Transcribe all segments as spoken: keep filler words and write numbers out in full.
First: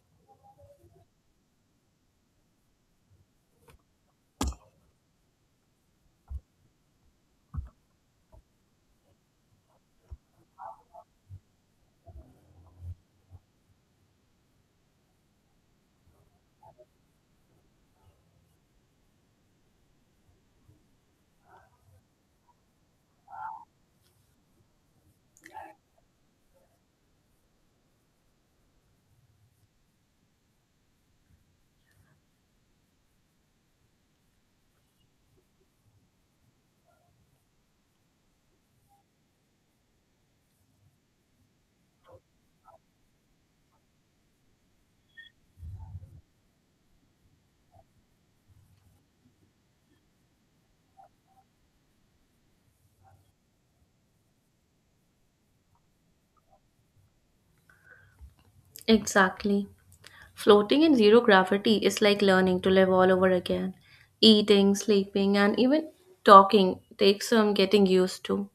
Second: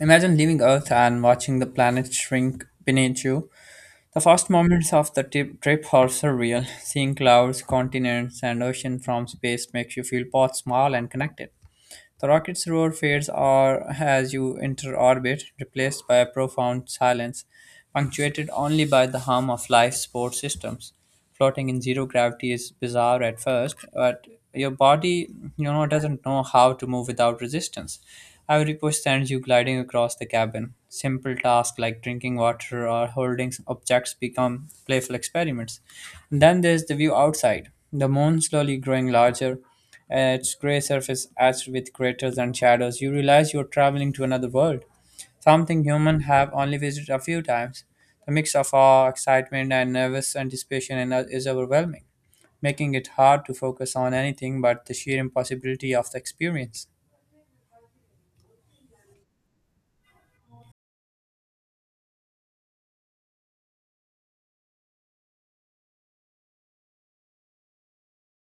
Imagine leaving Earth and watching the planet shrink beneath you. The first moments of the tip- trip are surreal. Seeing clouds, continents, and ocean from space makes you feel both small and connected. The rocket's roar fades or as you enter orbit, replaced by a profound silence, punctuated only by the hum of life support systems. Floating in zero gravity is bizarre at first, but your body, you know, doesn't know how to move without resistance. Every push sends you gliding across the cabin. Simple tasks like drinking water or holding objects become playful experiments. And then there's the view outside, the moon slowly growing larger, uh, its gray surface etched with craters and shadows. You realize you're traveling to another world, something humans have only visited a few times. The mix of awe, excitement, and nervous anticipation and- is overwhelming, making it hard to focus on anything but the sheer impossibility of the experience. Exactly. Floating in zero gravity is like learning to live all over again. Eating, sleeping, and even talking takes some getting used to.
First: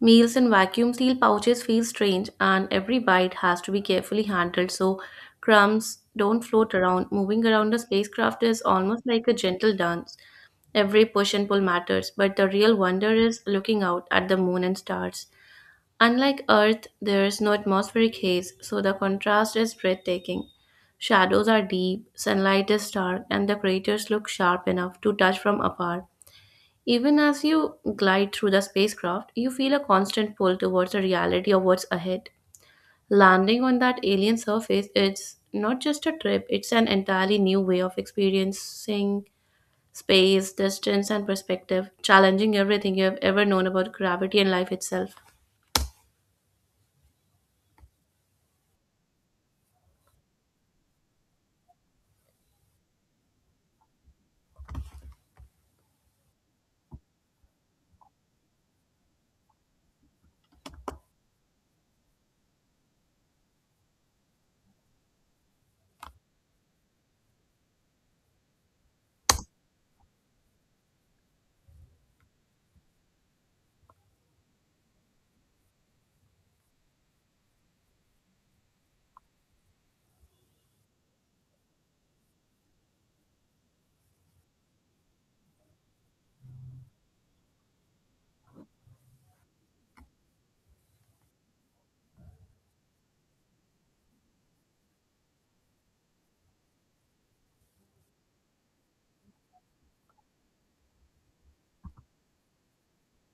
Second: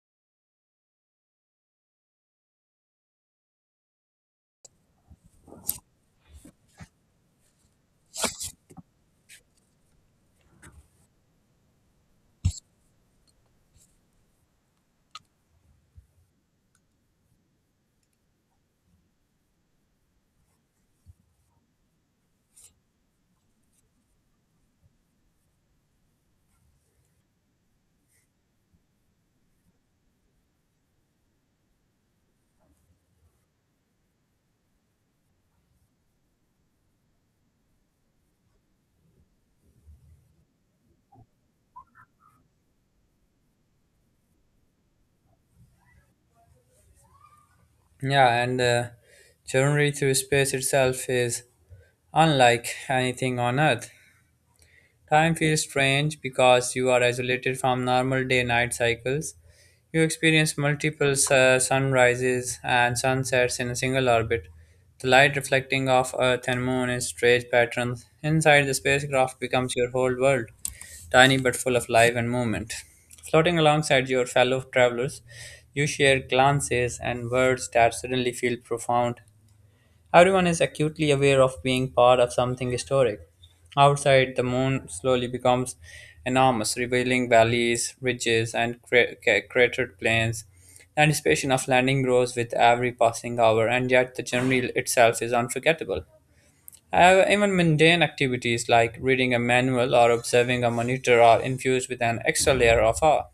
Meals in vacuum seal pouches feel strange, and every bite has to be carefully handled so crumbs don't float around. Moving around the spacecraft is almost like a gentle dance. Every push and pull matters, but the real wonder is looking out at the moon and stars. Unlike Earth, there is no atmospheric haze, so the contrast is breathtaking. Shadows are deep, sunlight is dark, and the craters look sharp enough to touch from afar. Even as you glide through the spacecraft, you feel a constant pull towards the reality of what's ahead. Landing on that alien surface is not just a trip, it's an entirely new way of experiencing space, distance, and perspective, challenging everything you have ever known about gravity and life itself. Yeah, and the journey through space itself is unlike anything on Earth. Time feels strange because you are isolated from normal day night cycles. You experience multiple su- sunrises and sunsets in a single orbit. The light reflecting off Earth and Moon in strange patterns. Inside the spacecraft becomes your whole world, tiny but full of life and movement. Floating alongside your fellow travelers, you share glances and words that suddenly feel profound. Everyone is acutely aware of being part of something historic. Outside, the moon slowly becomes enormous, revealing valleys, ridges, and cra- ca- cratered plains. The anticipation of landing grows with every passing hour, and yet the journey itself is unforgettable. However, even mundane activities like reading a manual or observing a monitor are infused with an extra layer of awe.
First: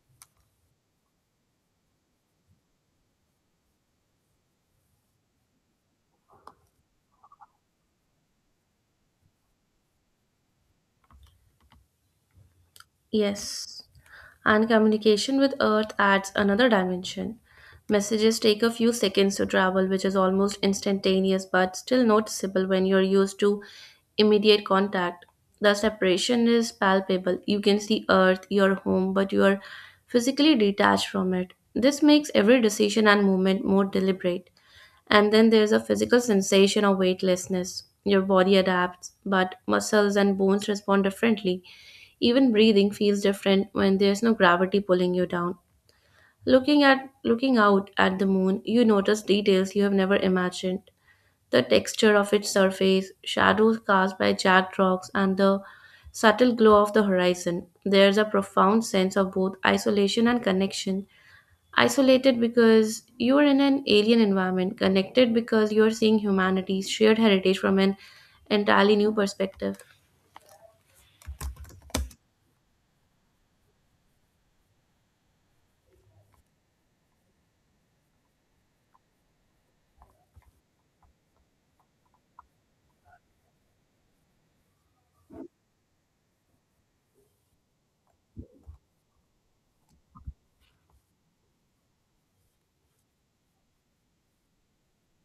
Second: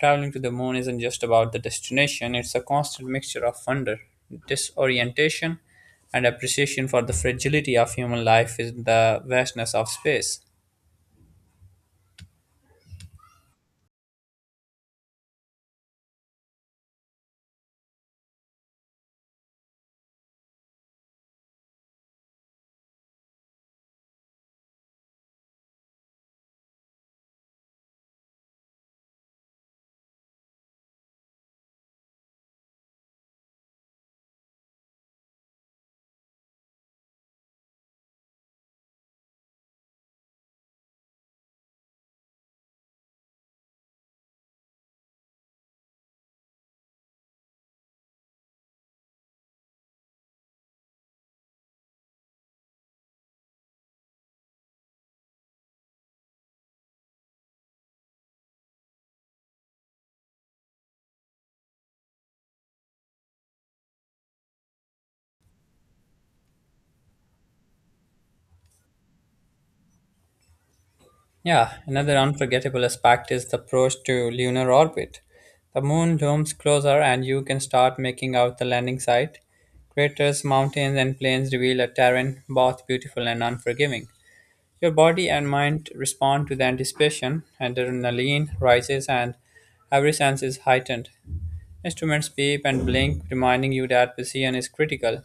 Traveling to the moon isn't just about the destination, it's a constant mixture of wonder, disorientation, and appreciation for the fragility of human life in the vastness of space. Yes, and communication with Earth adds another dimension. Messages take a few seconds to travel, which is almost instantaneous but still noticeable when you're used to immediate contact. The separation is palpable. You can see Earth, your home, but you are physically detached from it. This makes every decision and movement more deliberate. And then there's a physical sensation of weightlessness. Your body adapts, but muscles and bones respond differently. Even breathing feels different when there's no gravity pulling you down. Looking at looking out at the moon, you notice details you have never imagined. The texture of its surface, shadows cast by jagged rocks, and the subtle glow of the horizon. There's a profound sense of both isolation and connection. Isolated because you are in an alien environment, connected because you are seeing humanity's shared heritage from an entirely new perspective. Yeah, another unforgettable aspect is the approach to lunar orbit. The moon looms closer, and you can start making out the landing site. Craters, mountains, and plains reveal a terrain both beautiful and unforgiving. Your body and mind respond to the anticipation, adrenaline rises, and every sense is heightened. Instruments beep and blink, reminding you that precision is critical.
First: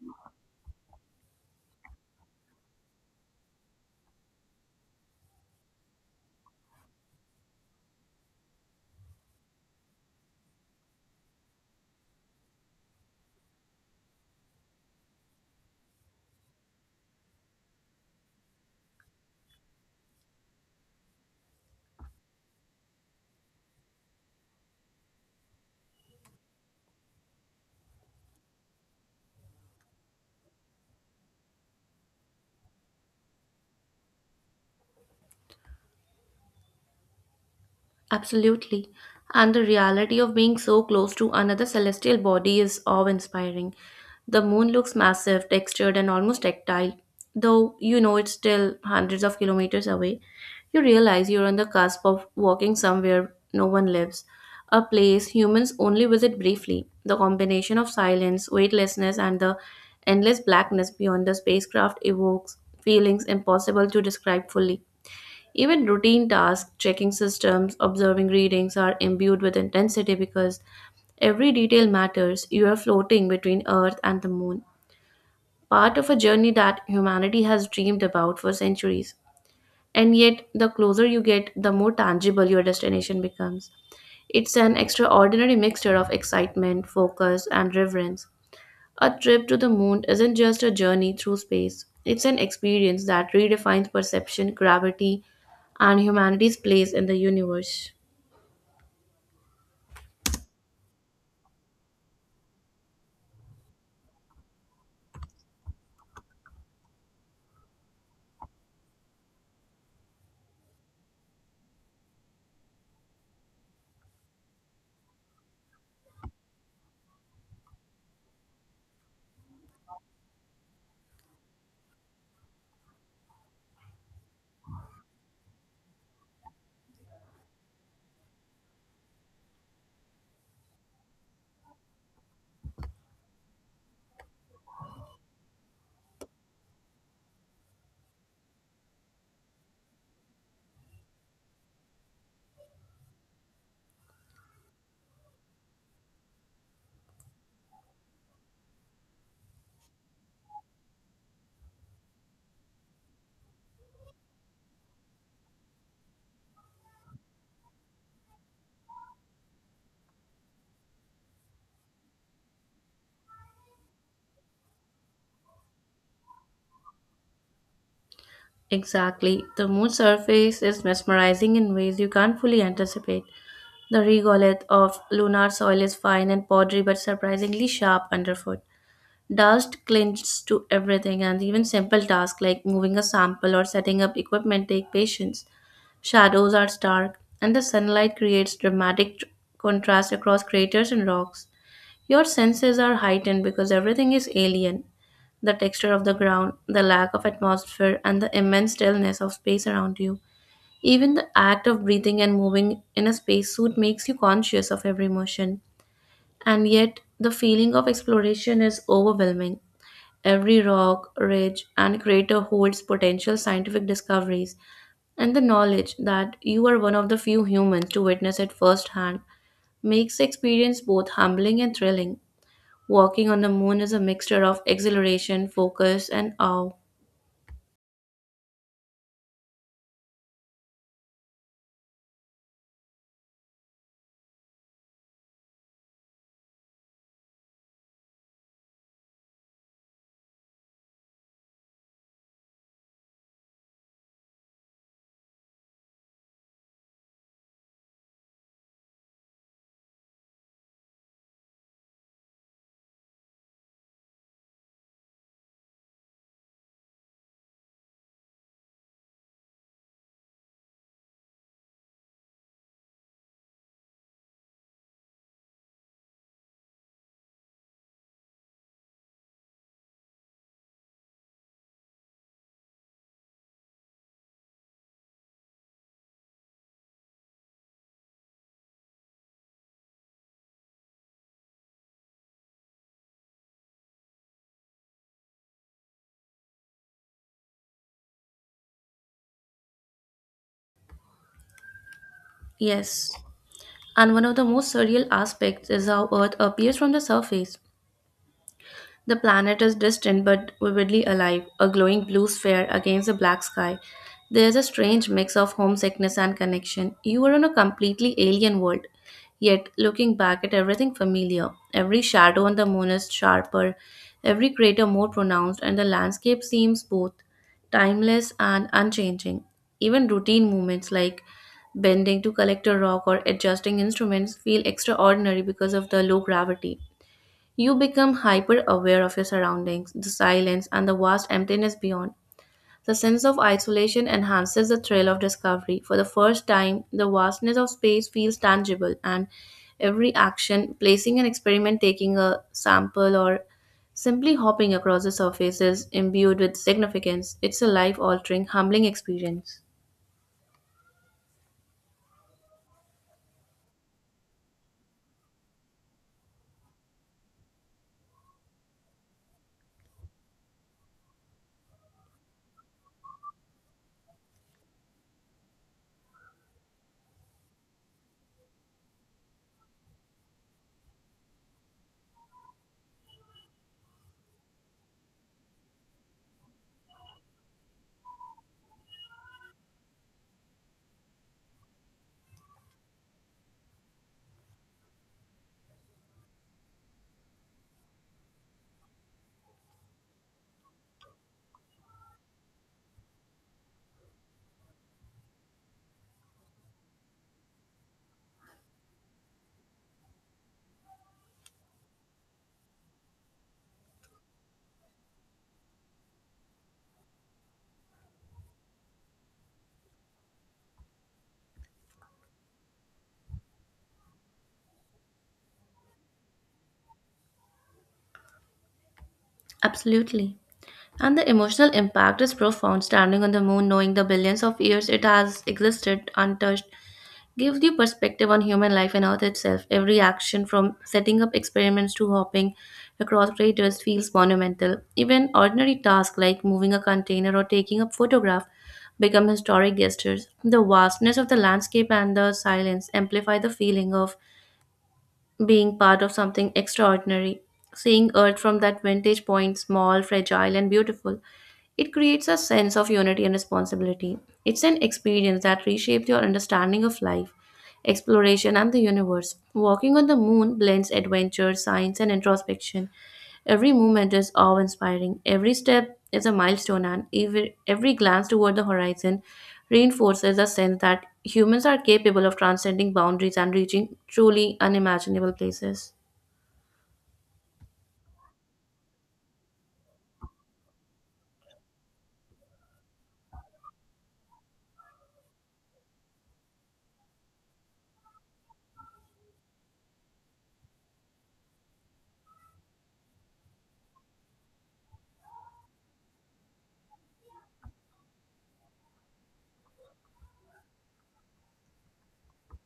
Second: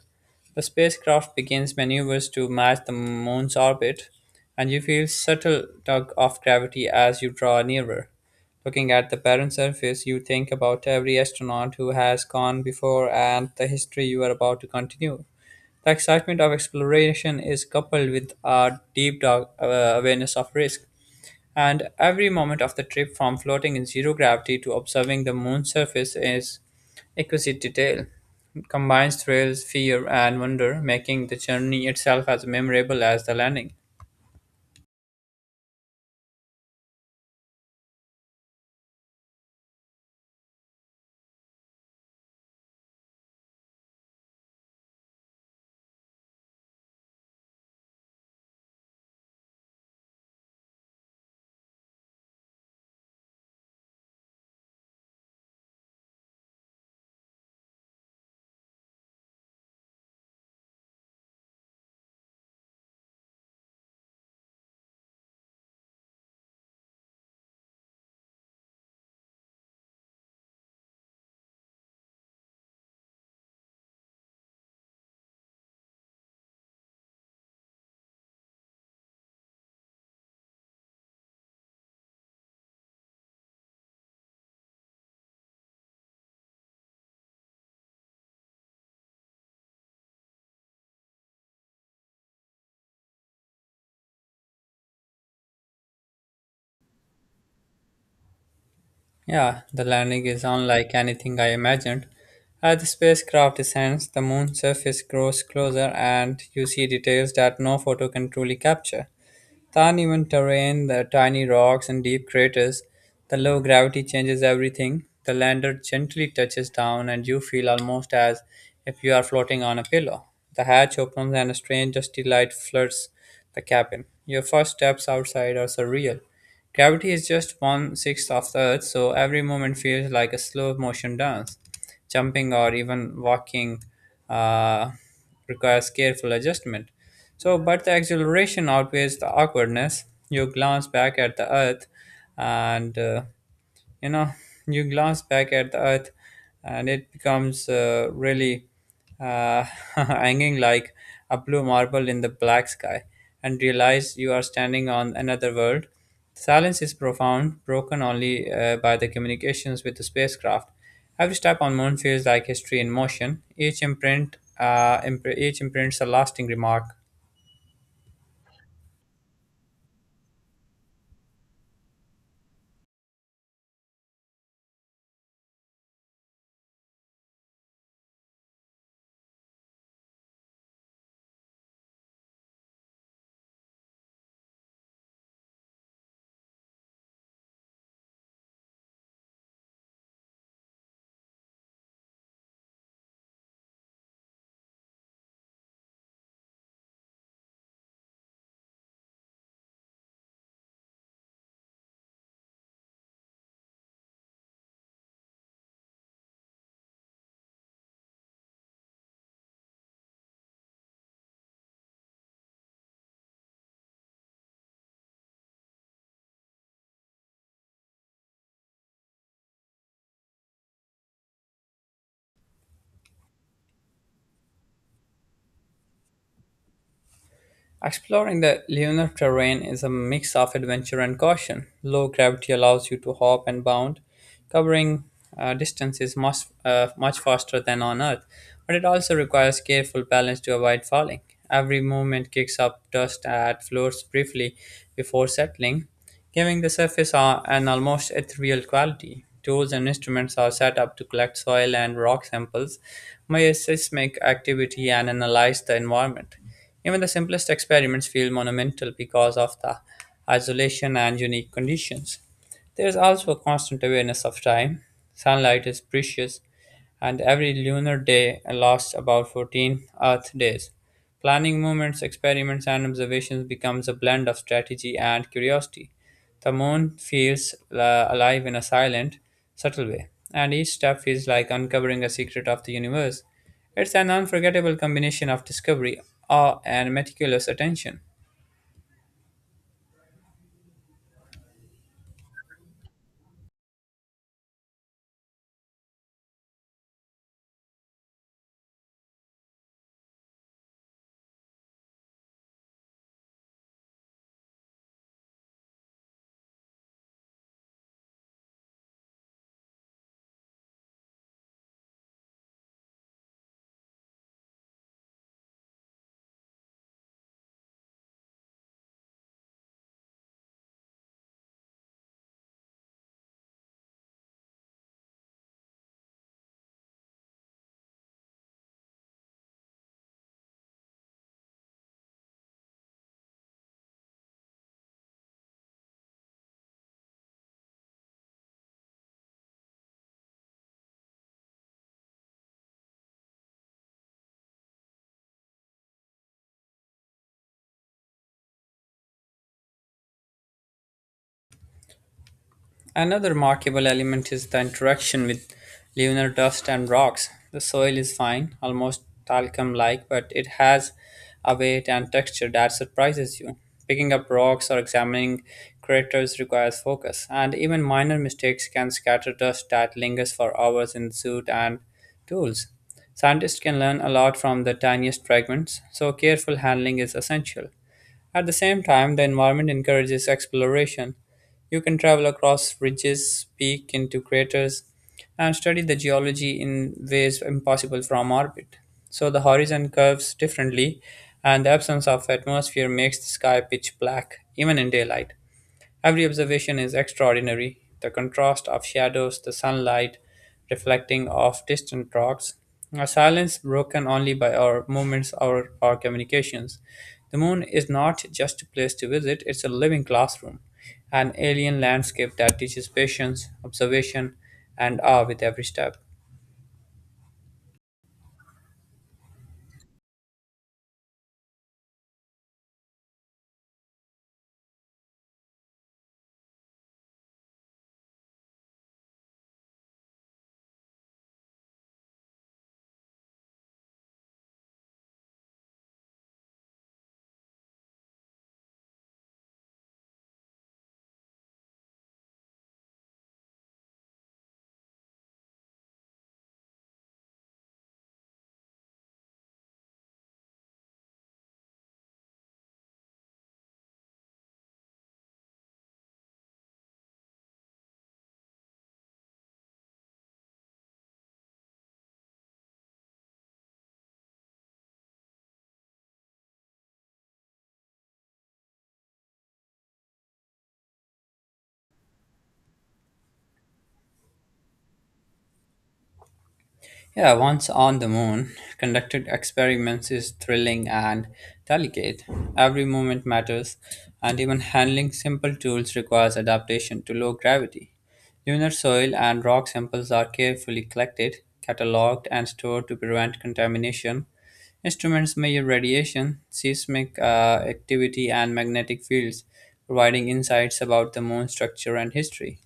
The spacecraft begins maneuvers to match the moon's orbit, and you feel subtle tug of gravity as you draw nearer. Looking at the barren surface, you think about every astronaut who has gone before and the history you are about to continue. The excitement of exploration is coupled with a deep dog, uh, awareness of risk, and every moment of the trip from floating in zero gravity to observing the moon's surface is exquisite detail. It combines thrills, fear, and wonder, making the journey itself as memorable as the landing. Absolutely. And the reality of being so close to another celestial body is awe inspiring. The moon looks massive, textured, and almost tactile, though you know it's still hundreds of kilometers away. You realize you're on the cusp of walking somewhere no one lives, a place humans only visit briefly. The combination of silence, weightlessness, and the endless blackness beyond the spacecraft evokes feelings impossible to describe fully. Even routine tasks, checking systems, observing readings are imbued with intensity because every detail matters. You are floating between Earth and the Moon, part of a journey that humanity has dreamed about for centuries. And yet, the closer you get, the more tangible your destination becomes. It's an extraordinary mixture of excitement, focus, and reverence. A trip to the moon isn't just a journey through space, it's an experience that redefines perception, gravity, and humanity's place in the universe. Yeah, the landing is unlike anything I imagined. As the spacecraft descends, the moon's surface grows closer and you see details that no photo can truly capture. The uneven terrain, the tiny rocks and deep craters, the low gravity changes everything. The lander gently touches down, and you feel almost as if you are floating on a pillow. The hatch opens, and a strange dusty light floods the cabin. Your first steps outside are surreal. Gravity is just one sixth of the Earth, so every moment feels like a slow motion dance. Jumping or even walking uh, requires careful adjustment. So, but the exhilaration outweighs the awkwardness. You glance back at the earth and uh, you know you glance back at the earth and it becomes uh, really uh, hanging like a blue marble in the black sky, and realize you are standing on another world. Silence is profound, broken only uh, by the communications with the spacecraft. Every step on moon feels like history in motion. Each imprint uh, imp- each imprints a lasting remark. Exactly. The moon's surface is mesmerizing in ways you can't fully anticipate. The regolith of lunar soil is fine and powdery but surprisingly sharp underfoot. Dust clings to everything, and even simple tasks like moving a sample or setting up equipment take patience. Shadows are stark, and the sunlight creates dramatic tr- contrast across craters and rocks. Your senses are heightened because everything is alien. The texture of the ground, the lack of atmosphere, and the immense stillness of space around you. Even the act of breathing and moving in a spacesuit makes you conscious of every motion. And yet, the feeling of exploration is overwhelming. Every rock, ridge, and crater holds potential scientific discoveries, and the knowledge that you are one of the few humans to witness it firsthand makes the experience both humbling and thrilling. Walking on the moon is a mixture of exhilaration, focus, and awe. Exploring the lunar terrain is a mix of adventure and caution. Low gravity allows you to hop and bound, covering uh, distances much, uh, much faster than on Earth, but it also requires careful balance to avoid falling. Every movement kicks up dust at floors briefly before settling, giving the surface a- an almost ethereal quality. Tools and instruments are set up to collect soil and rock samples, measure seismic activity, and analyze the environment. Even the simplest experiments feel monumental because of the isolation and unique conditions. There is also a constant awareness of time. Sunlight is precious, and every lunar day lasts about fourteen Earth days. Planning movements, experiments, and observations becomes a blend of strategy and curiosity. The moon feels uh, alive in a silent, subtle way, and each step feels like uncovering a secret of the universe. It's an unforgettable combination of discovery, awe, and meticulous attention. Yes, and one of the most surreal aspects is how Earth appears from the surface. The planet is distant but vividly alive, a glowing blue sphere against a black sky. There's a strange mix of homesickness and connection. You are on a completely alien world. Yet, looking back at everything familiar, every shadow on the moon is sharper, every crater more pronounced, and the landscape seems both timeless and unchanging. Even routine movements like bending to collect a rock or adjusting instruments feel extraordinary because of the low gravity. You become hyper aware of your surroundings, the silence, and the vast emptiness beyond. The sense of isolation enhances the thrill of discovery. For the first time, the vastness of space feels tangible, and every action, placing an experiment, taking a sample, or simply hopping across the surface is imbued with significance. It's a life altering, humbling experience. Another remarkable element is the interaction with lunar dust and rocks. The soil is fine, almost talcum like, but it has a weight and texture that surprises you. Picking up rocks or examining craters requires focus, and even minor mistakes can scatter dust that lingers for hours in suit and tools. Scientists can learn a lot from the tiniest fragments, so careful handling is essential. At the same time, the environment encourages exploration. You can travel across ridges, peek into craters, and study the geology in ways impossible from orbit. So the horizon curves differently, and the absence of atmosphere makes the sky pitch black, even in daylight. Every observation is extraordinary. The contrast of shadows, the sunlight reflecting off distant rocks, a silence broken only by our movements or our communications. The moon is not just a place to visit, it's a living classroom, an alien landscape that teaches patience, observation, and awe with every step. Absolutely. And the emotional impact is profound. Standing on the moon, knowing the billions of years it has existed untouched, gives you perspective on human life and Earth itself. Every action, from setting up experiments to hopping across craters, feels monumental. Even ordinary tasks like moving a container or taking a photograph become historic gestures. The vastness of the landscape and the silence amplify the feeling of being part of something extraordinary. Seeing Earth from that vantage point, small, fragile, and beautiful, it creates a sense of unity and responsibility. It's an experience that reshapes your understanding of life, exploration, and the universe. Walking on the moon blends adventure, science, and introspection. Every movement is awe inspiring, every step is a milestone, and every, every glance toward the horizon reinforces a sense that humans are capable of transcending boundaries and reaching truly unimaginable places. Yeah, once on the moon, conducted experiments is thrilling and delicate. Every moment matters, and even handling simple tools requires adaptation to low gravity. Lunar soil and rock samples are carefully collected, catalogued, and stored to prevent contamination. Instruments measure radiation, seismic uh, activity, and magnetic fields, providing insights about the moon's structure and history.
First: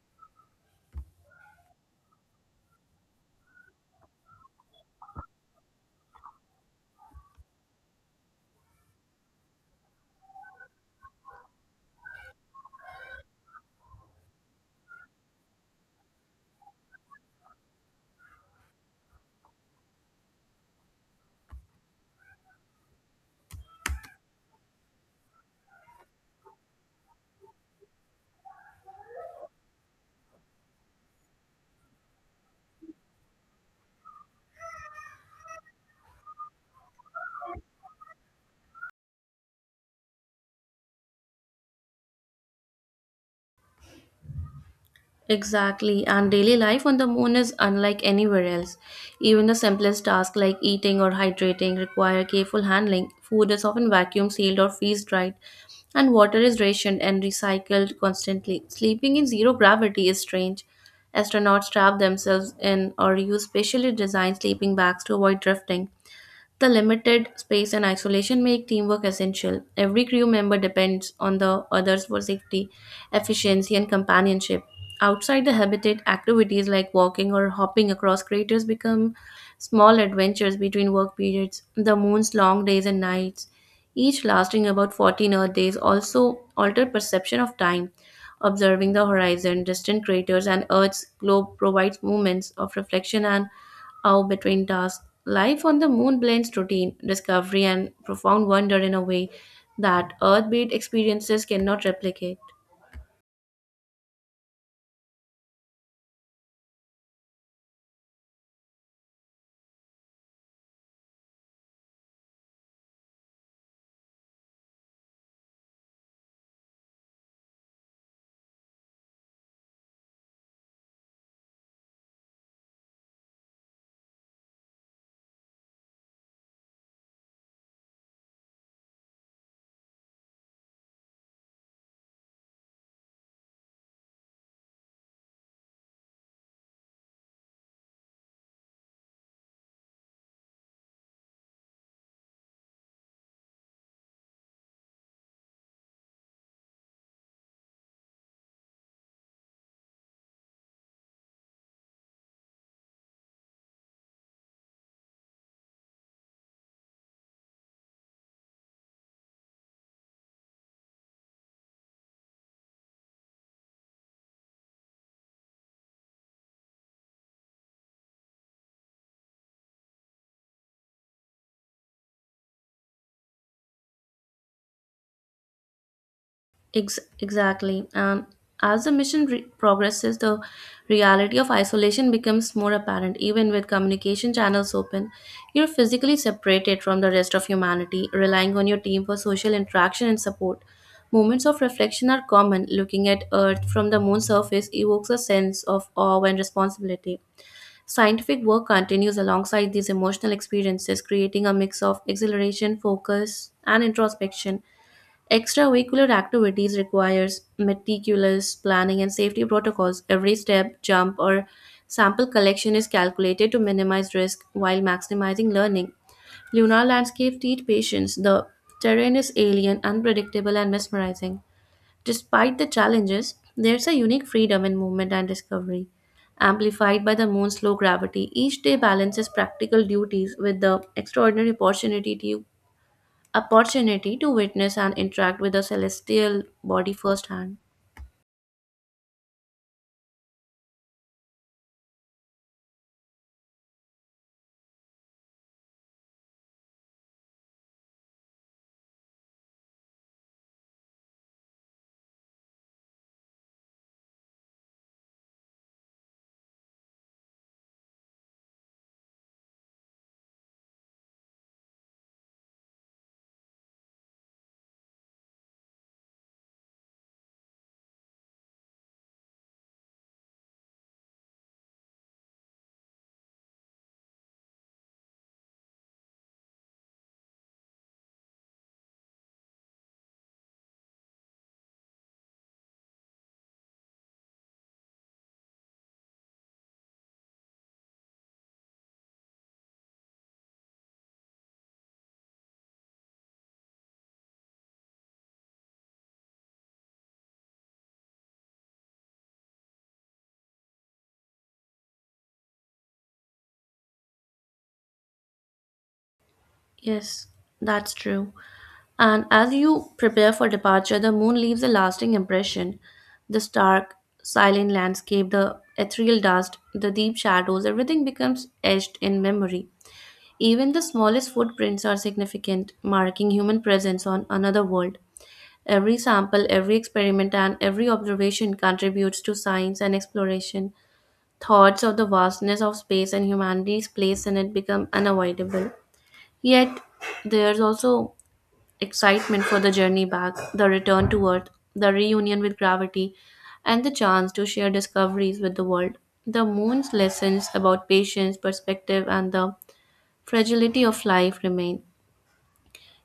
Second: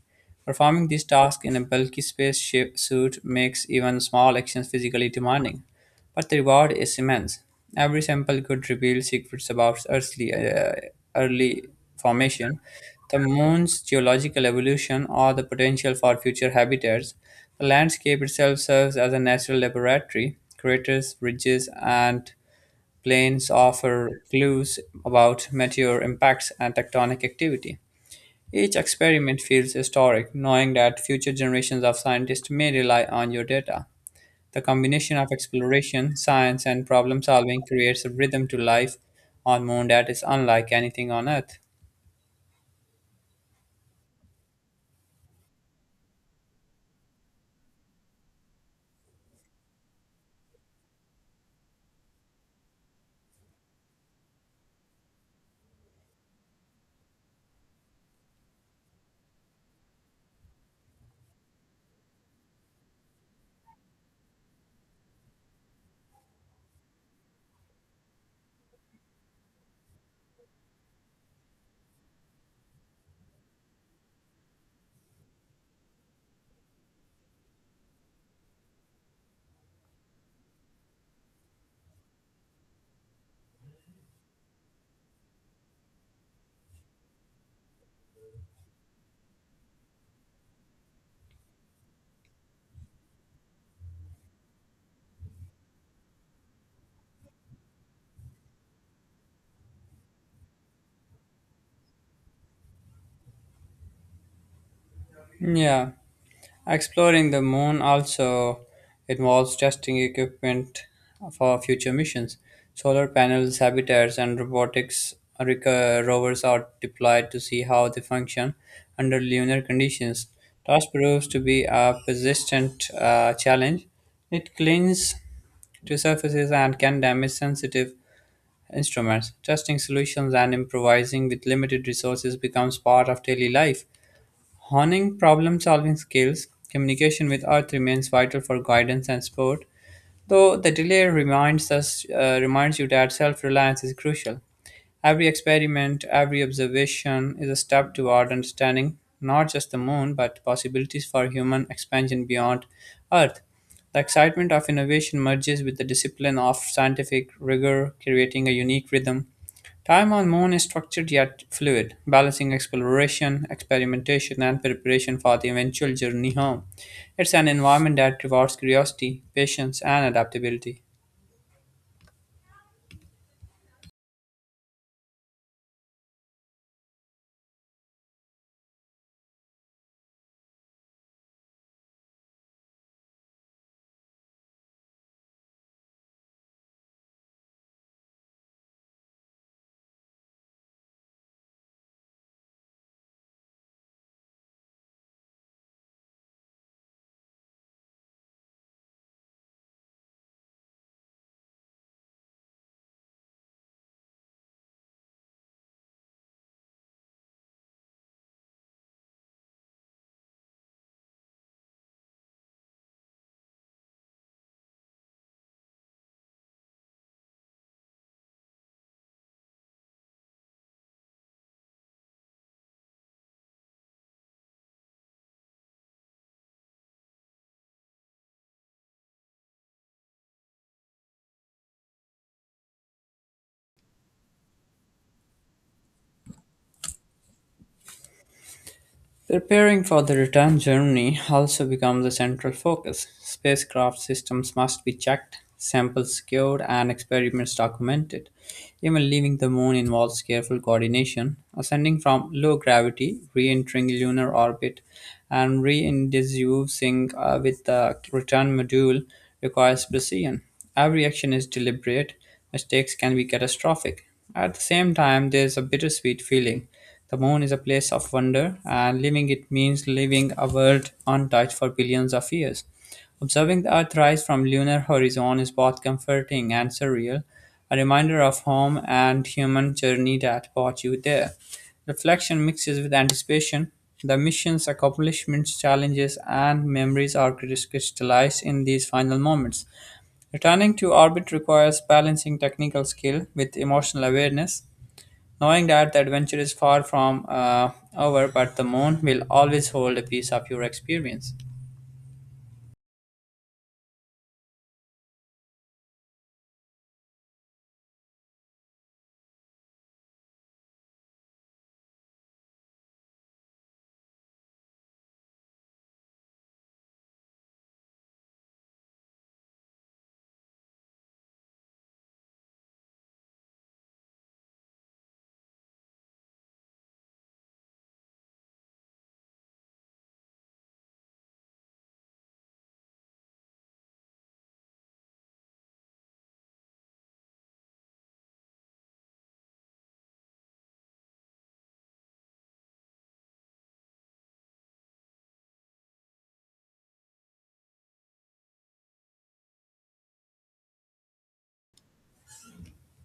Performing these tasks in a bulky spaceship suit makes even small actions physically demanding, but the reward is immense. Every sample could reveal secrets about Earth's early formation, the moon's geological evolution, or the potential for future habitats. The landscape itself serves as a natural laboratory. Craters, ridges, and plains offer clues about meteor impacts and tectonic activity. Each experiment feels historic, knowing that future generations of scientists may rely on your data. The combination of exploration, science, and problem solving creates a rhythm to life on moon that is unlike anything on Earth. Exactly, and daily life on the moon is unlike anywhere else. Even the simplest tasks like eating or hydrating require careful handling. Food is often vacuum sealed or freeze dried, and water is rationed and recycled constantly. Sleeping in zero gravity is strange. Astronauts trap themselves in or use specially designed sleeping bags to avoid drifting. The limited space and isolation make teamwork essential. Every crew member depends on the others for safety, efficiency, and companionship. Outside the habitat, activities like walking or hopping across craters become small adventures between work periods. The moon's long days and nights, each lasting about fourteen Earth days, also alter perception of time. Observing the horizon, distant craters, and Earth's globe provides moments of reflection and how between tasks, life on the moon blends routine, discovery, and profound wonder in a way that Earth based experiences cannot replicate. Yeah. Exploring the moon also involves testing equipment for future missions. Solar panels, habitats, and robotics reco- rovers are deployed to see how they function under lunar conditions. Task proves to be a persistent uh, challenge. It clings to surfaces and can damage sensitive instruments. Testing solutions and improvising with limited resources becomes part of daily life. Honing problem-solving skills, communication with Earth remains vital for guidance and support, though the delay reminds us uh, reminds you that self-reliance is crucial. Every experiment, every observation is a step toward understanding not just the moon but possibilities for human expansion beyond Earth. The excitement of innovation merges with the discipline of scientific rigor, creating a unique rhythm. Time on Moon is structured yet fluid, balancing exploration, experimentation, and preparation for the eventual journey home. It's an environment that rewards curiosity, patience, and adaptability. Ex- exactly. And as the mission re- progresses, the reality of isolation becomes more apparent. Even with communication channels open, you're physically separated from the rest of humanity, relying on your team for social interaction and support. Moments of reflection are common. Looking at Earth from the moon's surface evokes a sense of awe and responsibility. Scientific work continues alongside these emotional experiences, creating a mix of exhilaration, focus, and introspection. Extracurricular activities requires meticulous planning and safety protocols. Every step, jump, or sample collection is calculated to minimize risk while maximizing learning. Lunar landscape teach patience. The terrain is alien, unpredictable, and mesmerizing. Despite the challenges, there's a unique freedom in movement and discovery. Amplified by the moon's low gravity, each day balances practical duties with the extraordinary opportunity to, opportunity to witness and interact with the celestial body firsthand. Preparing for the return journey also becomes a central focus. Spacecraft systems must be checked, samples secured, and experiments documented. Even leaving the moon involves careful coordination, ascending from low gravity, re entering lunar orbit, and re inducing with the return module requires precision. Every action is deliberate, mistakes can be catastrophic. At the same time, there is a bittersweet feeling. The moon is a place of wonder, and leaving it means leaving a world untouched for billions of years. Observing the Earth rise from lunar horizon is both comforting and surreal, a reminder of home and human journey that brought you there. Reflection mixes with anticipation. The mission's accomplishments, challenges, and memories are crystallized in these final moments. Returning to orbit requires balancing technical skill with emotional awareness, knowing that the adventure is far from uh, over, but the moon will always hold a piece of your experience. Yes, that's true. And as you prepare for departure, the moon leaves a lasting impression. The stark, silent landscape, the ethereal dust, the deep shadows, everything becomes etched in memory. Even the smallest footprints are significant, marking human presence on another world. Every sample, every experiment, and every observation contributes to science and exploration. Thoughts of the vastness of space and humanity's place in it become unavoidable. Yet, there's also excitement for the journey back, the return to Earth, the reunion with gravity, and the chance to share discoveries with the world. The moon's lessons about patience, perspective, and the fragility of life remain.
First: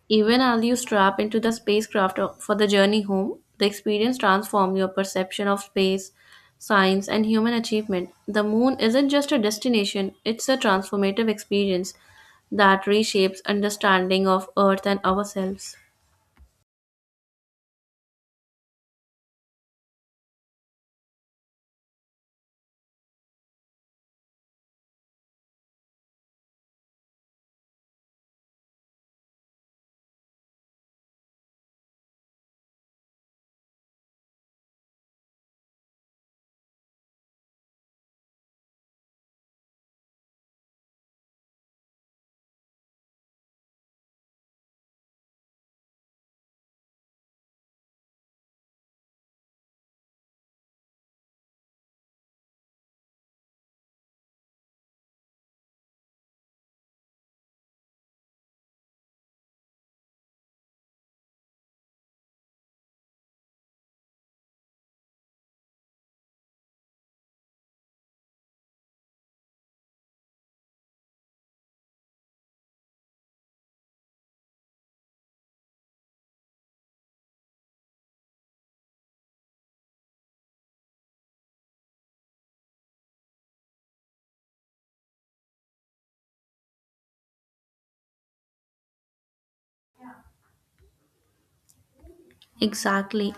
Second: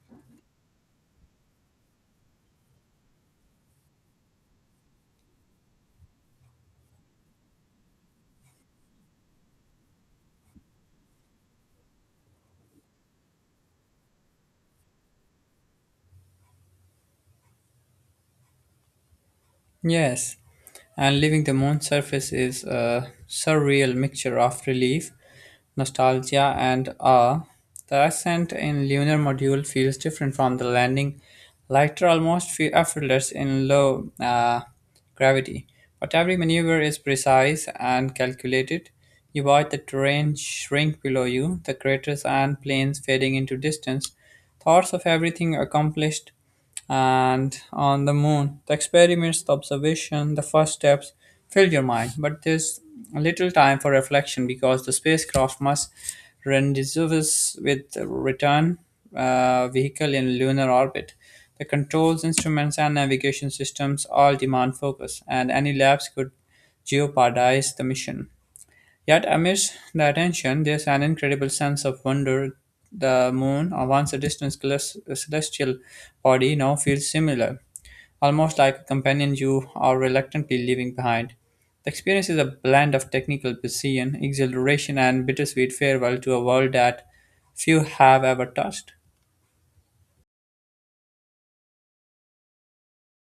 Even as you strap into the spacecraft uh, for the journey home, the experience transforms your perception of space, science, and human achievement. The moon isn't just a destination, it's a transformative experience that reshapes understanding of Earth and ourselves. Yes, and leaving the moon's surface is a surreal mixture of relief, nostalgia, and awe. The ascent in lunar module feels different from the landing, lighter, almost feel effortless in low uh, gravity. But every maneuver is precise and calculated. You watch the terrain shrink below you, the craters and plains fading into distance. Thoughts of everything accomplished and on the moon. The experiments, the observation, the first steps filled your mind, but there's little time for reflection because the spacecraft must rendezvous with the return uh, vehicle in lunar orbit. The controls, instruments, and navigation systems all demand focus, and any lapse could jeopardize the mission. Yet, amidst the attention, there's an incredible sense of wonder. The moon, once a distant celes- celestial body, now feels similar, almost like a companion you are reluctantly leaving behind. The experience is a blend of technical precision, exhilaration, and bittersweet farewell to a world that few have ever touched. Exactly.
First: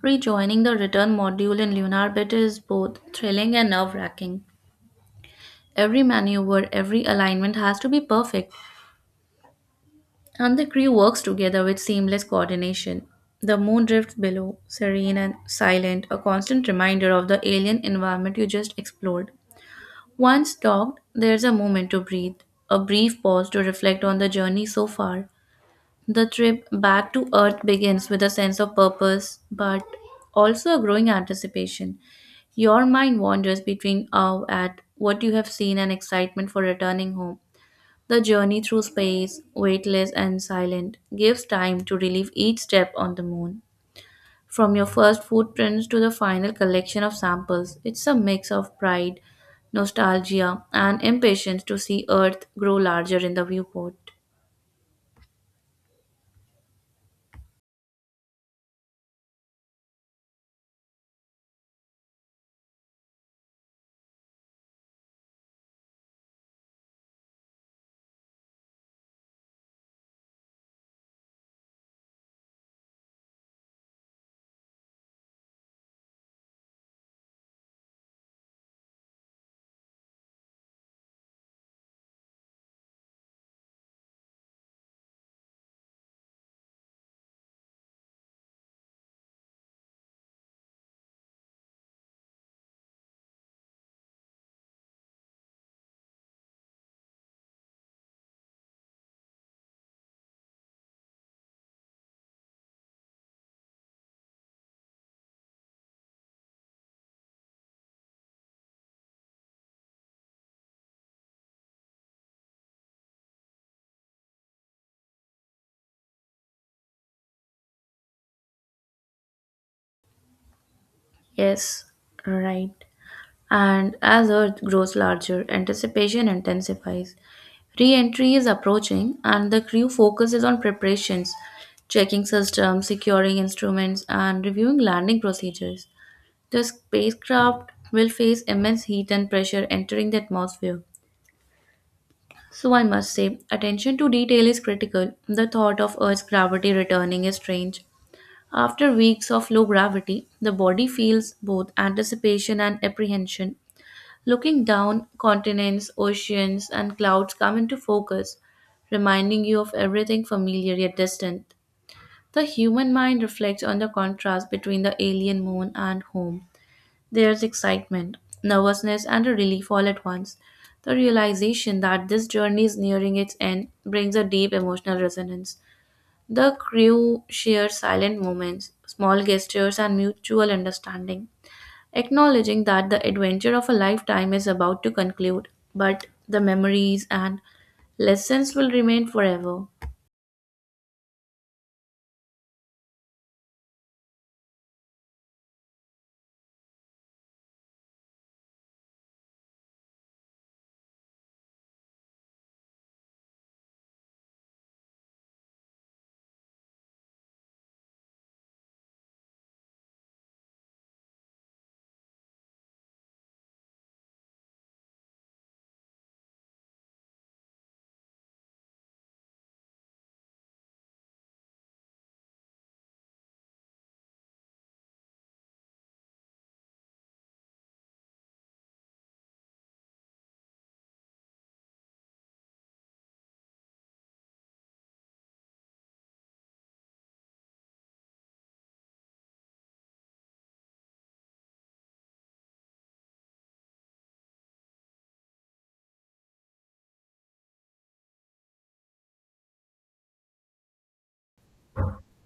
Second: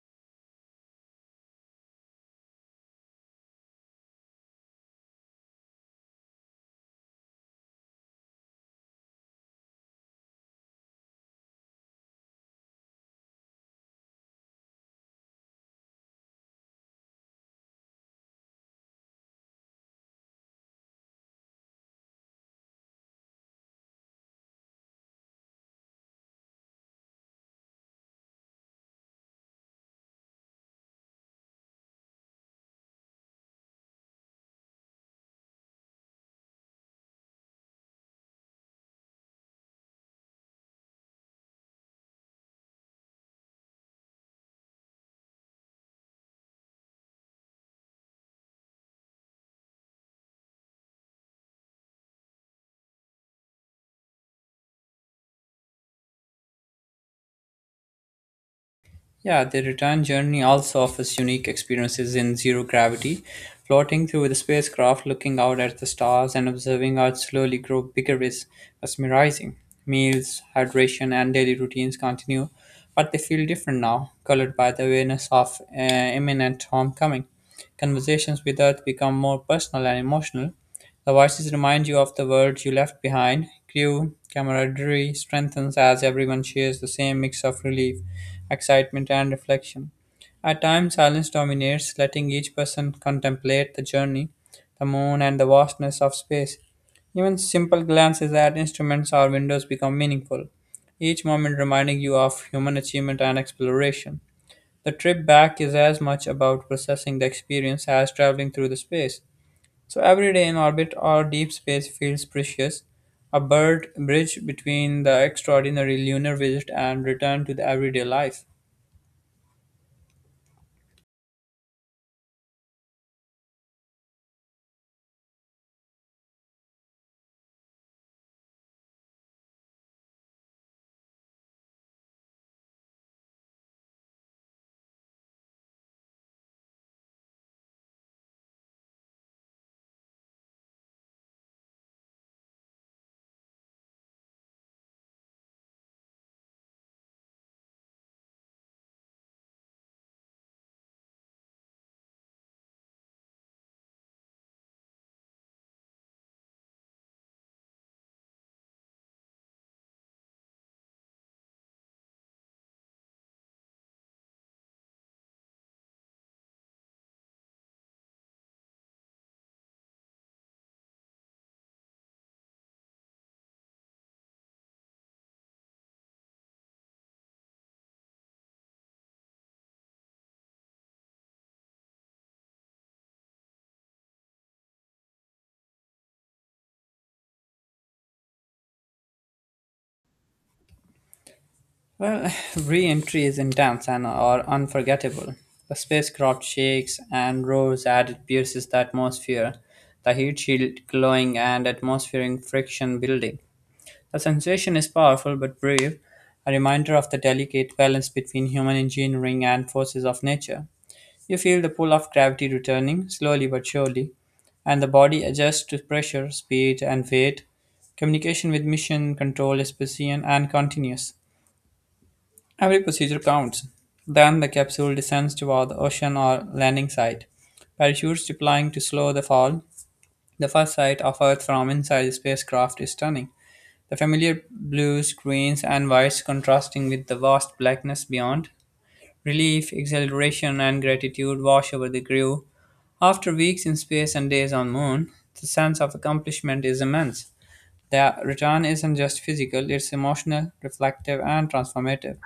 Rejoining the return module in lunar orbit is both thrilling and nerve wracking. Every maneuver, every alignment has to be perfect, and the crew works together with seamless coordination. The moon drifts below, serene and silent, a constant reminder of the alien environment you just explored. Once docked, there's a moment to breathe, a brief pause to reflect on the journey so far. The trip back to Earth begins with a sense of purpose, but also a growing anticipation. Your mind wanders between awe at what you have seen and excitement for returning home. The journey through space, weightless and silent, gives time to relive each step on the moon. From your first footprints to the final collection of samples, it's a mix of pride, nostalgia, and impatience to see Earth grow larger in the viewport. Yeah, the return journey also offers unique experiences in zero gravity, floating through the spacecraft, looking out at the stars, and observing Earth slowly grow bigger is mesmerizing. Meals, hydration, and daily routines continue, but they feel different now, colored by the awareness of uh, imminent homecoming. Conversations with Earth become more personal and emotional. The voices remind you of the world you left behind. Crew camaraderie strengthens as everyone shares the same mix of relief excitement, and reflection. At times, silence dominates, letting each person contemplate the journey, the moon, and the vastness of space. Even simple glances at instruments or windows become meaningful, each moment reminding you of human achievement and exploration. The trip back is as much about processing the experience as traveling through the space. So every day in orbit or deep space feels precious, a bird bridge between the extraordinary lunar visit and return to the everyday life. Yes, right. And as Earth grows larger, anticipation intensifies. Re entry is approaching, and the crew focuses on preparations, checking systems, securing instruments, and reviewing landing procedures. The spacecraft will face immense heat and pressure entering the atmosphere. So, I must say, attention to detail is critical. The thought of Earth's gravity returning is strange. After weeks of low gravity, the body feels both anticipation and apprehension. Looking down, continents, oceans, and clouds come into focus, reminding you of everything familiar yet distant. The human mind reflects on the contrast between the alien moon and home. There's excitement, nervousness, and a relief all at once. The realization that this journey is nearing its end brings a deep emotional resonance. The crew shares silent moments, small gestures, and mutual understanding, acknowledging that the adventure of a lifetime is about to conclude, but the memories and lessons will remain forever. Well, re-entries in dams and are unforgettable. The spacecraft shakes and roars as it pierces the atmosphere, the heat shield glowing and atmospheric friction building. The sensation is powerful but brief, a reminder of the delicate balance between human engineering and forces of nature. You feel the pull of gravity returning, slowly but surely, and the body adjusts to pressure, speed, and weight. Communication with mission control is precision and continuous. Every procedure counts. Then the capsule descends toward the ocean or landing site. Parachutes deploying to slow the fall. The first sight of Earth from inside the spacecraft is stunning. The familiar blues, greens, and whites contrasting with the vast blackness beyond. Relief, exhilaration, and gratitude wash over the crew. After weeks in space and days on moon, the sense of accomplishment is immense. The return isn't just physical, it's emotional, reflective, and transformative.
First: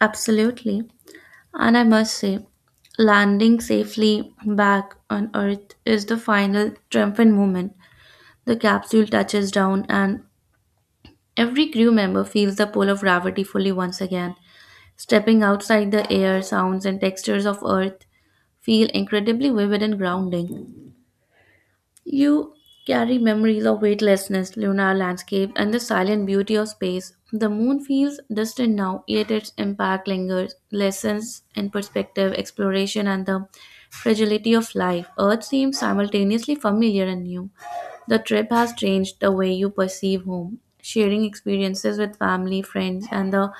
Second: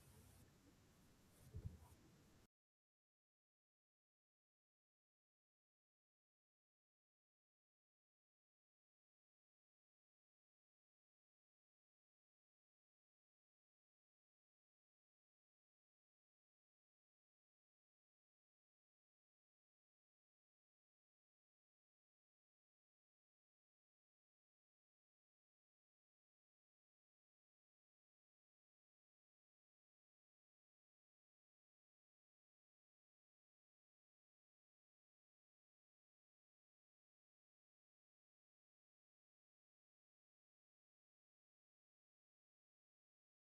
Absolutely. And I must say, landing safely back on Earth is the final triumphant moment. The capsule touches down, and every crew member feels the pull of gravity fully once again. Stepping outside the air, sounds and textures of Earth feel incredibly vivid and grounding. You carry memories of weightlessness, lunar landscape, and the silent beauty of space. The moon feels distant now, yet its impact lingers. Lessons in perspective, exploration, and the fragility of life. Earth seems simultaneously familiar and new. The trip has changed the way you perceive home. Sharing experiences with family, friends, and the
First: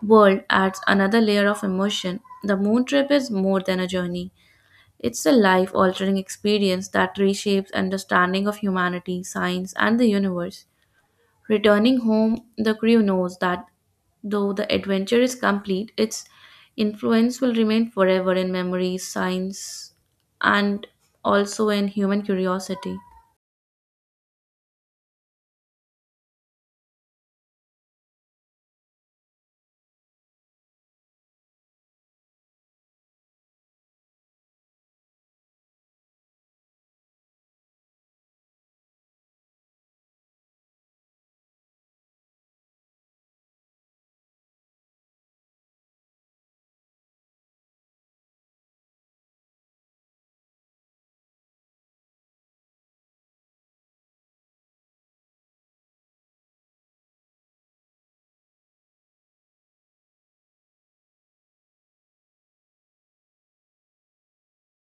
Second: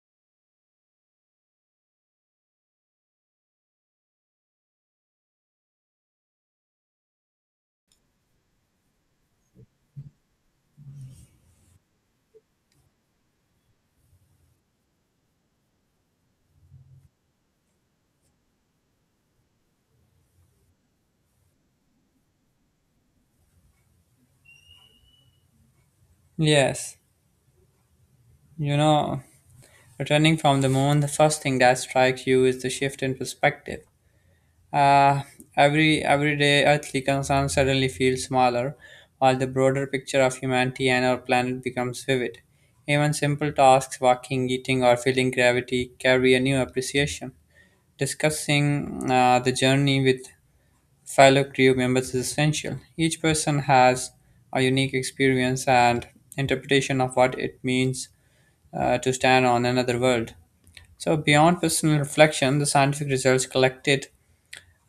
world adds another layer of emotion. The moon trip is more than a journey. It's a life altering experience that reshapes understanding of humanity, science, and the universe. Returning home, the crew knows that though the adventure is complete, its influence will remain forever in memories, science, and also in human curiosity. Yes, you know, returning from the moon, the first thing that strikes you is the shift in perspective. Uh, every Everyday earthly concern suddenly feels smaller, while the broader picture of humanity and our planet becomes vivid. Even simple tasks, walking, eating, or feeling gravity, carry a new appreciation. Discussing uh, the journey with fellow crew members is essential. Each person has a unique experience and interpretation of what it means uh, to stand on another world. So, beyond personal reflection, the scientific results collected,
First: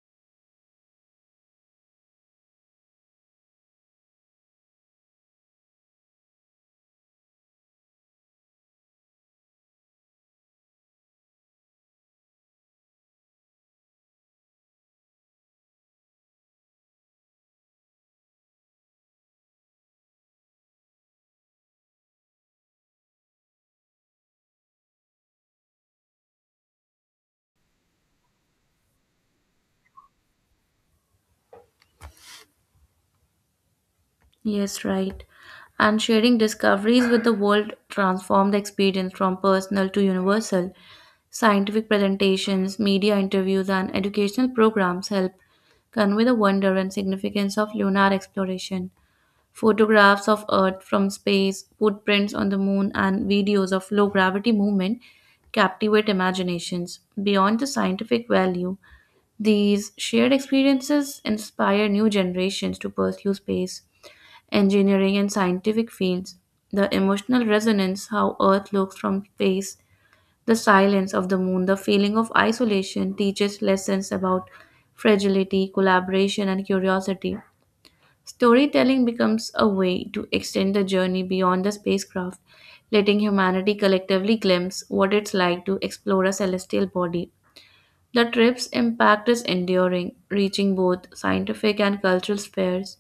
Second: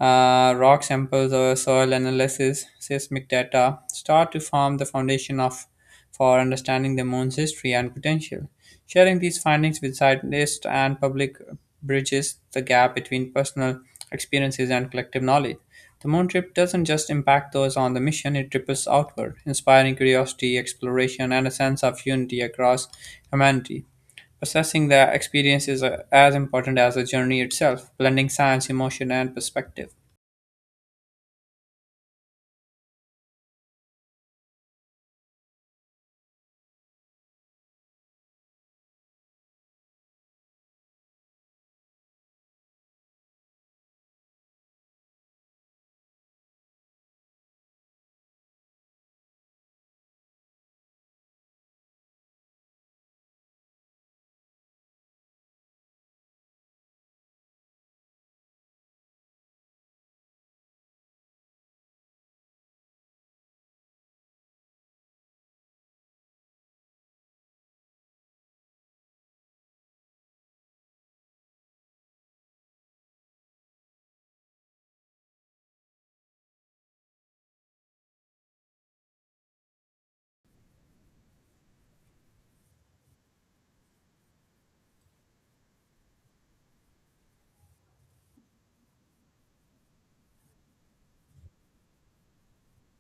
uh, rock samples or soil analysis, seismic data, start to form the foundation of for understanding the moon's history and potential. Sharing these findings with scientists and public bridges the gap between personal experiences and collective knowledge. The moon trip doesn't just impact those on the mission, it ripples outward, inspiring curiosity, exploration, and a sense of unity across humanity. Processing the experience is uh, as important as the journey itself, blending science, emotion, and perspective. Yes, right. And sharing discoveries with the world transformed the experience from personal to universal. Scientific presentations, media interviews, and educational programs help convey the wonder and significance of lunar exploration. Photographs of Earth from space, footprints on the moon, and videos of low gravity movement captivate imaginations. Beyond the scientific value, these shared experiences inspire new generations to pursue space, engineering, and scientific fields. The emotional resonance, how Earth looks from space, the silence of the moon, the feeling of isolation, teaches lessons about fragility, collaboration, and curiosity. Storytelling becomes a way to extend the journey beyond the spacecraft, letting humanity collectively glimpse what it's like to explore a celestial body. The trip's impact is enduring, reaching both scientific and cultural spheres,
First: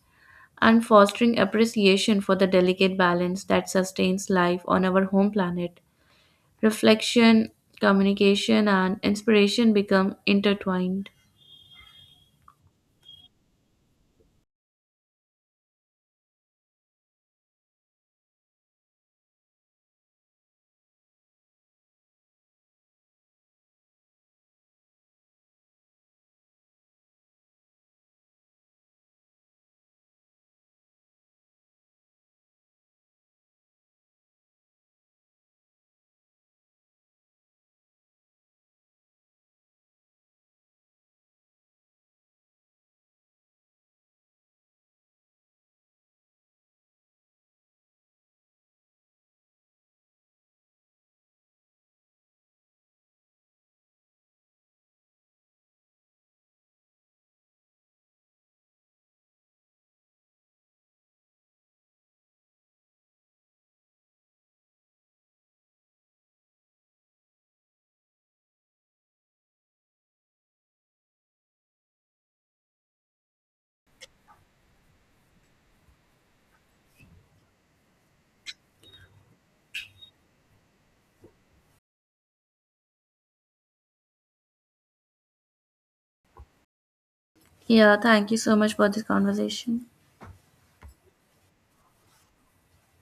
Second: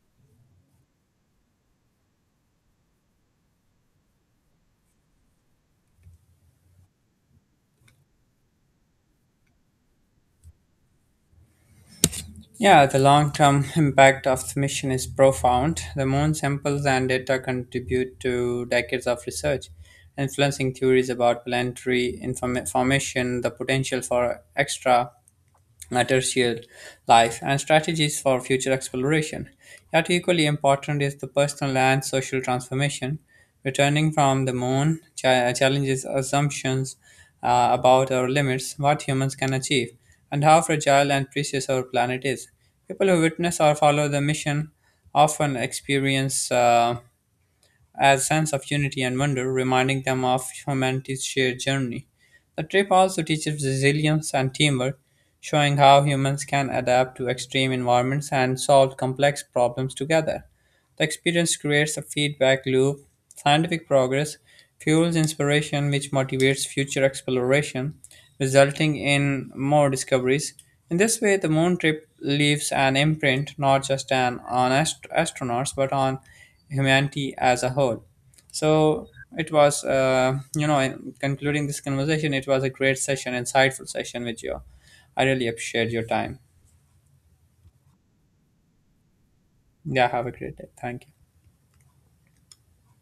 and fostering appreciation for the delicate balance that sustains life on our home planet reflection, communication, and inspiration become intertwined. Yeah, the long term impact of the mission is profound. The moon samples and data contribute to decades of research, influencing theories about planetary inform- formation, the potential for extra terrestrial life and strategies for future exploration. Yet, equally important is the personal and social transformation. Returning from the moon cha- challenges assumptions uh, about our limits, what humans can achieve, and how fragile and precious our planet is. People who witness or follow the mission often experience. Uh, as sense of unity and wonder, reminding them of humanity's shared journey. The trip also teaches resilience and teamwork, showing how humans can adapt to extreme environments and solve complex problems together. The experience creates a feedback loop. Scientific progress fuels inspiration, which motivates future exploration, resulting in more discoveries. In this way, the moon trip leaves an imprint not just on, on ast- astronauts but on humanity as a whole. So it was, uh, you know, in concluding this conversation, it was a great session, insightful session with you. I really appreciate your time. Yeah, thank you so much for this conversation. Yeah, have a great day. Thank you.